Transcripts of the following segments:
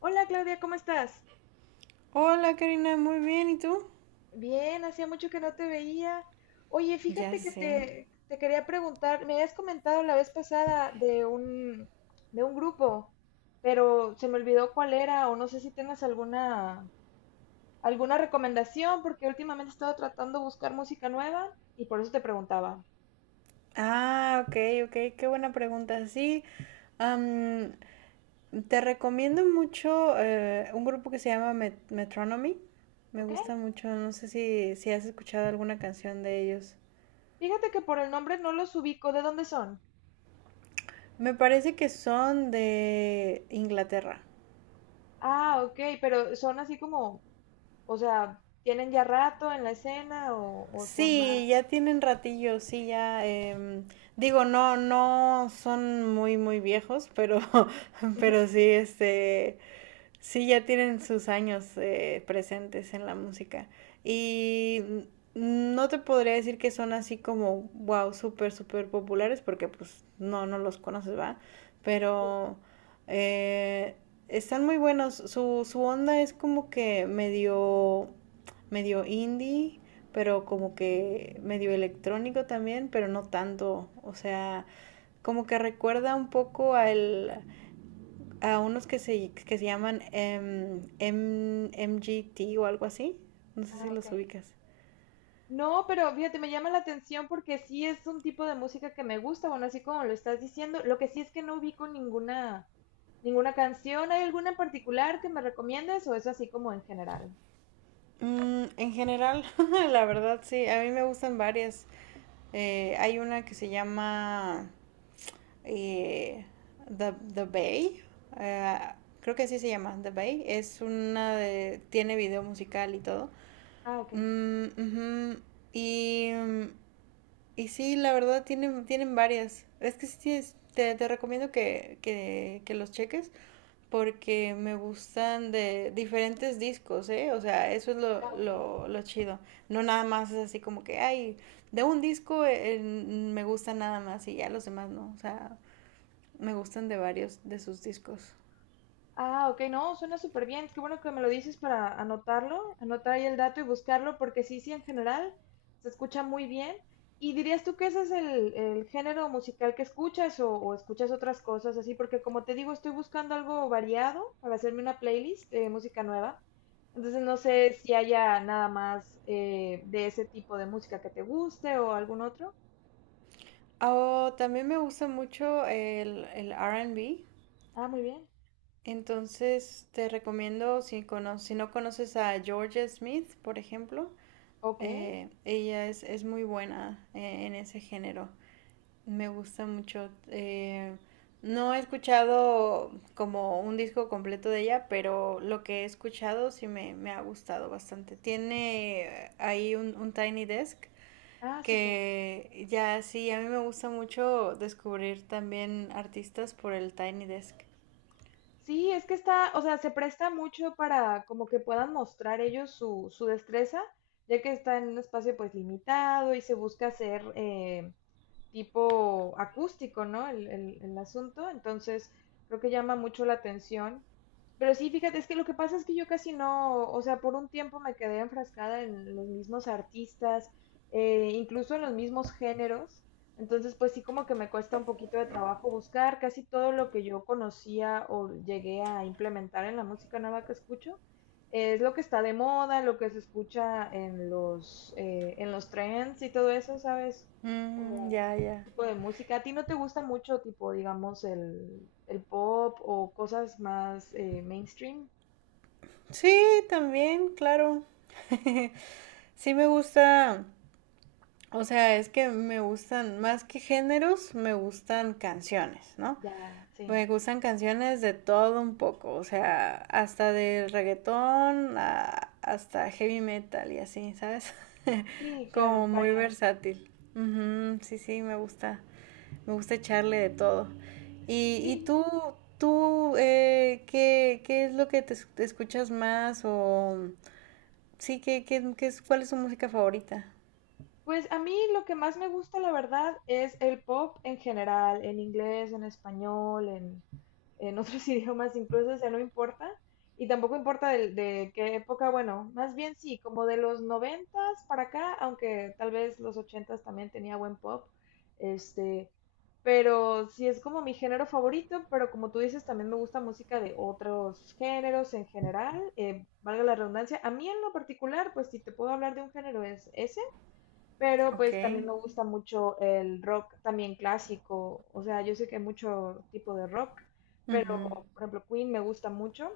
Hola Claudia, ¿cómo estás? Hola Karina, muy bien, ¿y tú? Bien, hacía mucho que no te veía. Oye, Ya fíjate que sé. te quería preguntar, me habías comentado la vez pasada de un grupo, pero se me olvidó cuál era o no sé si tengas alguna, alguna recomendación porque últimamente he estado tratando de buscar música nueva y por eso te preguntaba, Ah, ok, ok, qué buena pregunta. Sí, am, te recomiendo mucho un grupo que se llama Metronomy. Me ¿ok? gusta mucho, no sé si has escuchado alguna canción de ellos. Fíjate que por el nombre no los ubico, ¿de dónde son? Me parece que son de Inglaterra. Ah, ok, pero son así como, o sea, ¿tienen ya rato en la escena o son más? Sí, ya tienen ratillo, sí, ya. No, no son muy viejos, pero, pero sí, sí, ya tienen sus años presentes en la música. Y no te podría decir que son así como wow, súper populares, porque pues no, no los conoces, va. Pero eh, están muy buenos. Su onda es como que medio indie, pero como que medio electrónico también, pero no tanto. O sea, como que recuerda un poco a unos que se llaman MGT o algo así. No sé si Ah, ok. los ubicas. No, pero fíjate, me llama la atención porque sí es un tipo de música que me gusta, bueno, así como lo estás diciendo. Lo que sí es que no ubico ninguna, ninguna canción. ¿Hay alguna en particular que me recomiendes o es así como en general? Mm, en general, la verdad sí, a mí me gustan varias. Hay una que se llama eh, The Bay. eh, Creo que así se llama, The Bay. Es una de tiene video musical y todo. Ah, ok. Mm, ujú. Y Y sí, la verdad tienen, tienen varias. Es que sí, te recomiendo que los cheques porque me gustan de diferentes discos, ¿eh? O sea, eso es Ah, ok. Lo chido. No nada más es así como que ay, de un disco me gusta nada más y ya los demás no. O sea, me gustan de varios de sus discos. Ah, ok, no, suena súper bien. Qué bueno que me lo dices para anotarlo, anotar ahí el dato y buscarlo, porque sí, sí, en general se escucha muy bien. ¿Y dirías tú que ese es el género musical que escuchas o escuchas otras cosas así? Porque como te digo, estoy buscando algo variado para hacerme una playlist de música nueva. Entonces no sé si haya nada más de ese tipo de música que te guste o algún otro. Oh, también me gusta mucho el R and B. Ah, muy bien. Entonces te recomiendo si no conoces a George Smith, por ejemplo. Ok. Ella es muy buena en ese género. Me gusta mucho. No he escuchado como un disco completo de ella, pero lo que he escuchado sí me ha gustado bastante. Tiene ahí un Tiny Desk, Ah, súper. que ya sí, a mí me gusta mucho descubrir también artistas por el Tiny Desk. Sí, es que está, o sea, se presta mucho para como que puedan mostrar ellos su, su destreza, ya que está en un espacio pues limitado y se busca hacer tipo acústico, ¿no? El asunto, entonces creo que llama mucho la atención. Pero sí, fíjate, es que lo que pasa es que yo casi no, o sea, por un tiempo me quedé enfrascada en los mismos artistas, incluso en los mismos géneros. Entonces, pues sí, como que me cuesta un poquito de trabajo buscar casi todo lo que yo conocía o llegué a implementar en la música nueva que escucho. Es lo que está de moda, lo que se escucha en los trends y todo eso, ¿sabes? Mm, ¿Como ya, ya. tipo de música? ¿A ti no te gusta mucho, tipo, digamos, el pop o cosas más mainstream? Sí, también, claro. Sí me gusta. O sea, es que me gustan, más que géneros, me gustan canciones, ¿no? Ya, sí. Me gustan canciones de todo un poco, o sea, hasta del reggaetón hasta heavy metal y así, ¿sabes? Sí, claro, Como muy variado. versátil. Ujú, sí, sí, me gusta. Me gusta echarle de todo. ¿Y, Sí. Qué es lo que te escuchas más? O sí, qué es, cuál es tu música favorita? Pues a mí lo que más me gusta, la verdad, es el pop en general, en inglés, en español, en otros idiomas incluso, o sea, no importa. Y tampoco importa de qué época, bueno, más bien sí, como de los noventas para acá, aunque tal vez los ochentas también tenía buen pop, este, pero sí es como mi género favorito, pero como tú dices, también me gusta música de otros géneros en general, valga la redundancia. A mí en lo particular, pues si te puedo hablar de un género es ese. Pero Ok. pues también me gusta mucho el rock también clásico. O sea, yo sé que hay mucho tipo de rock, pero por ejemplo Queen me gusta mucho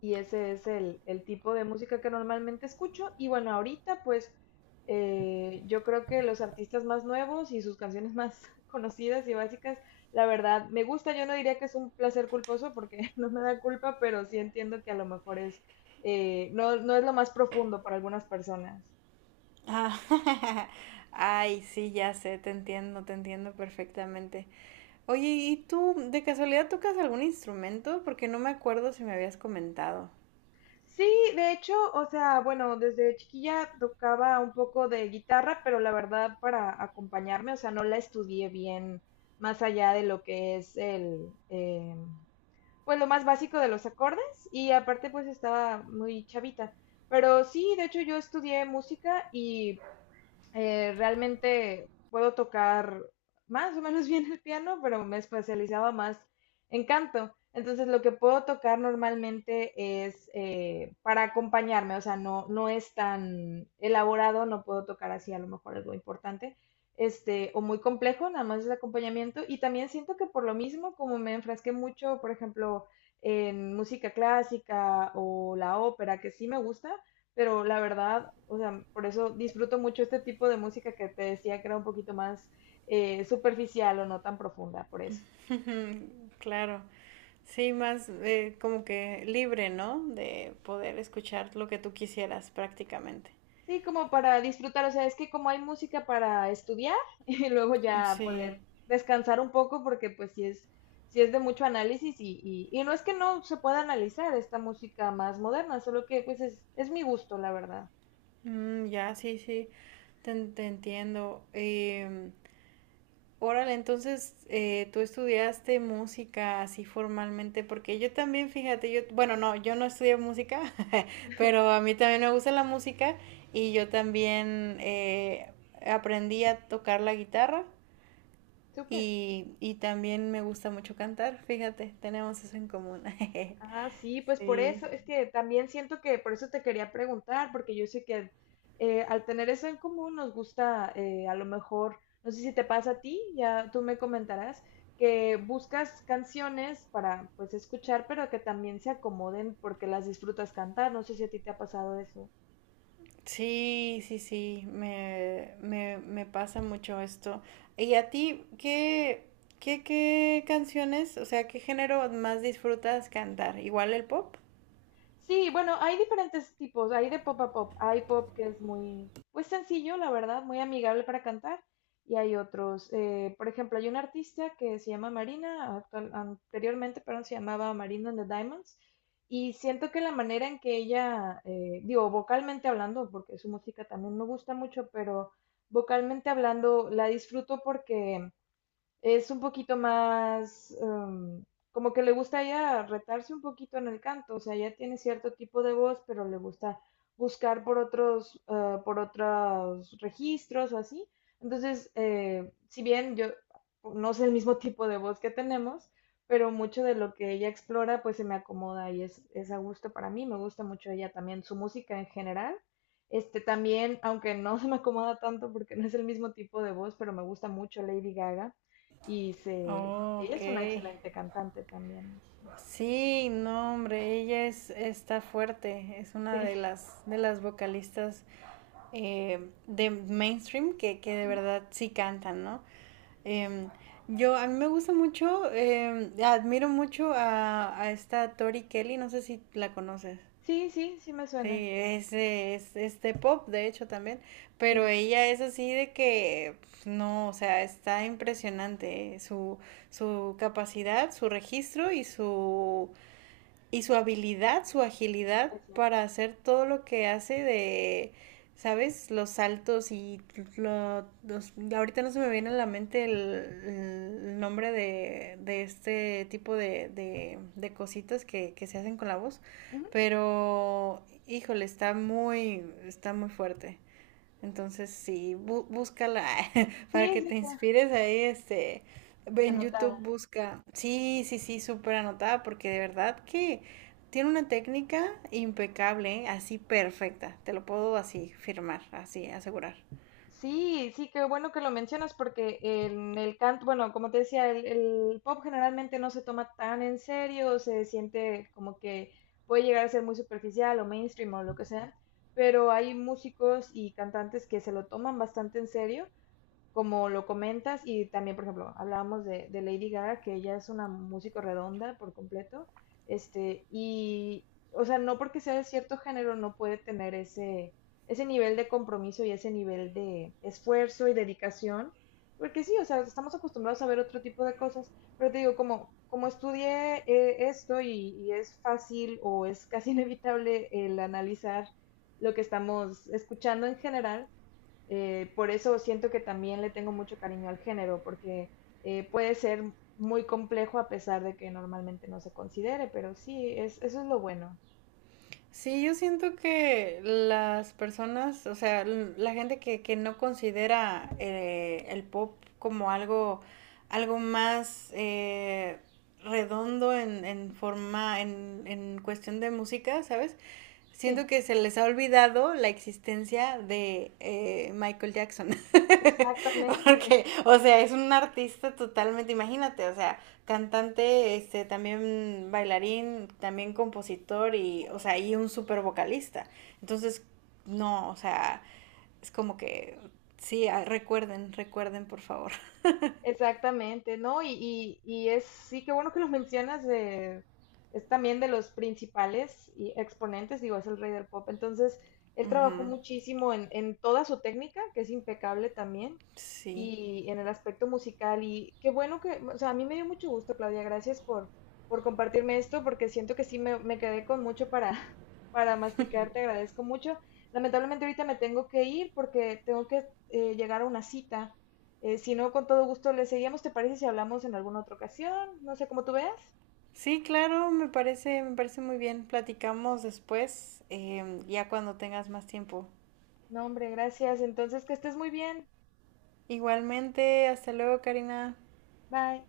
y ese es el tipo de música que normalmente escucho. Y bueno, ahorita pues yo creo que los artistas más nuevos y sus canciones más conocidas y básicas, la verdad, me gusta. Yo no diría que es un placer culposo porque no me da culpa, pero sí entiendo que a lo mejor es, no, no es lo más profundo para algunas personas. Ah, ay, sí, ya sé, te entiendo perfectamente. Oye, ¿y tú de casualidad tocas algún instrumento? Porque no me acuerdo si me habías comentado. Sí, de hecho, o sea, bueno, desde chiquilla tocaba un poco de guitarra, pero la verdad para acompañarme, o sea, no la estudié bien más allá de lo que es el, pues lo más básico de los acordes y aparte pues estaba muy chavita. Pero sí, de hecho yo estudié música y realmente puedo tocar más o menos bien el piano, pero me especializaba más en canto. Entonces lo que puedo tocar normalmente es para acompañarme, o sea, no, no es tan elaborado, no puedo tocar así a lo mejor algo importante, este, o muy complejo, nada más es acompañamiento. Y también siento que por lo mismo, como me enfrasqué mucho, por ejemplo, en música clásica o la ópera, que sí me gusta, pero la verdad, o sea, por eso disfruto mucho este tipo de música que te decía que era un poquito más superficial o no tan profunda, por eso. Mm, claro, sí, más como que libre, ¿no? De poder escuchar lo que tú quisieras prácticamente. Sí, como para disfrutar, o sea, es que como hay música para estudiar y luego ya Sí, poder descansar un poco porque pues sí es de mucho análisis y no es que no se pueda analizar esta música más moderna, solo que pues es mi gusto, la verdad. mm, ya, sí, sí, te entiendo. Órale, entonces tú estudiaste música así formalmente, porque yo también, fíjate, yo, bueno, no, yo no estudié música, pero a mí también me gusta la música y yo también aprendí a tocar la guitarra Súper. Y también me gusta mucho cantar, fíjate, tenemos eso en común. Ah, sí, pues por eso, Sí. es que también siento que por eso te quería preguntar, porque yo sé que al tener eso en común nos gusta, a lo mejor, no sé si te pasa a ti, ya tú me comentarás, que buscas canciones para pues escuchar, pero que también se acomoden porque las disfrutas cantar, no sé si a ti te ha pasado eso. Sí, sí, sí, me pasa mucho esto. ¿Y a ti qué canciones, o sea, qué género más disfrutas cantar? ¿Igual el pop? Sí, bueno, hay diferentes tipos, hay de pop a pop. Hay pop que es muy, pues sencillo, la verdad, muy amigable para cantar. Y hay otros, por ejemplo, hay una artista que se llama Marina, anteriormente, perdón, se llamaba Marina and the Diamonds. Y siento que la manera en que ella, digo, vocalmente hablando, porque su música también me gusta mucho, pero vocalmente hablando la disfruto porque es un poquito más, como que le gusta ya retarse un poquito en el canto, o sea, ya tiene cierto tipo de voz, pero le gusta buscar por otros registros o así. Entonces, si bien yo no sé el mismo tipo de voz que tenemos, pero mucho de lo que ella explora pues se me acomoda y es a gusto para mí, me gusta mucho ella también, su música en general. Este también, aunque no se me acomoda tanto porque no es el mismo tipo de voz, pero me gusta mucho Lady Gaga y se, Oh, ella ok. es una excelente cantante también. Sí, no, hombre, ella es, está fuerte, es una de Entonces, sí. De las vocalistas de mainstream que de Ujú. verdad sí cantan, ¿no? Em, a mí me gusta mucho, em, admiro mucho a esta Tori Kelly, no sé si la conoces. Sí, sí, sí me suena. Sí, es de pop, de hecho, también, pero Sí, ella es así de que, pues, no, o sea, está impresionante, su, su capacidad, su registro y su habilidad, su agilidad exacto. para hacer todo lo que hace de, ¿sabes? Los saltos y los Ahorita no se me viene a la mente el nombre de este tipo de cositas que se hacen con la voz, Ujú. pero híjole, está está muy fuerte. Entonces, sí, búscala para Sí, que sí, te claro, inspires ahí, ve en anotada. YouTube, busca. Sí, sí, sí, súper anotada, porque de verdad que tiene una técnica impecable, ¿eh? Así perfecta, te lo puedo así firmar, así asegurar. Sí, sí, qué bueno que lo mencionas porque en el canto, bueno, como te decía, el pop generalmente no se toma tan en serio, se siente como que puede llegar a ser muy superficial o mainstream o lo que sea, pero hay músicos y cantantes que se lo toman bastante en serio como lo comentas, y también, por ejemplo, hablábamos de Lady Gaga, que ella es una músico redonda por completo, este, y, o sea, no porque sea de cierto género no puede tener ese, ese nivel de compromiso y ese nivel de esfuerzo y dedicación, porque sí, o sea, estamos acostumbrados a ver otro tipo de cosas, pero te digo, como, como estudié esto y es fácil o es casi inevitable el analizar lo que estamos escuchando en general, por eso siento que también le tengo mucho cariño al género, porque puede ser muy complejo a pesar de que normalmente no se considere, pero sí, es, eso es lo bueno. Sí, yo siento que las personas, o sea, la gente que no considera el pop como algo, algo más redondo en forma, en cuestión de música, ¿sabes? Sí, Siento que se les ha olvidado la existencia de Michael Jackson. exactamente. Porque, o sea, es un artista totalmente, imagínate, o sea, cantante, también bailarín, también compositor y, o sea, y Compositor. un súper vocalista. Entonces, no, o sea, es como que, sí, ah, recuerden, recuerden, por favor. Exactamente, ¿no? Y es, sí, qué bueno que lo mencionas, es también de los principales y exponentes, digo, es el rey del pop. Entonces, él Uh trabajó -huh, muchísimo en toda su técnica, que es impecable también, sí. y en el aspecto musical. Y qué bueno que, o sea, a mí me dio mucho gusto, Claudia, gracias por compartirme esto, porque siento que sí me quedé con mucho para, para masticar, te agradezco mucho. Lamentablemente ahorita me tengo que ir porque tengo que llegar a una cita. Si no, con todo gusto le seguimos. ¿Te parece si hablamos en alguna otra ocasión? No sé cómo tú veas. Sí, claro, me parece muy bien. Platicamos después, ya cuando tengas más tiempo. No, hombre, gracias. Entonces, que estés muy bien. Igualmente, hasta luego, Karina. Bye.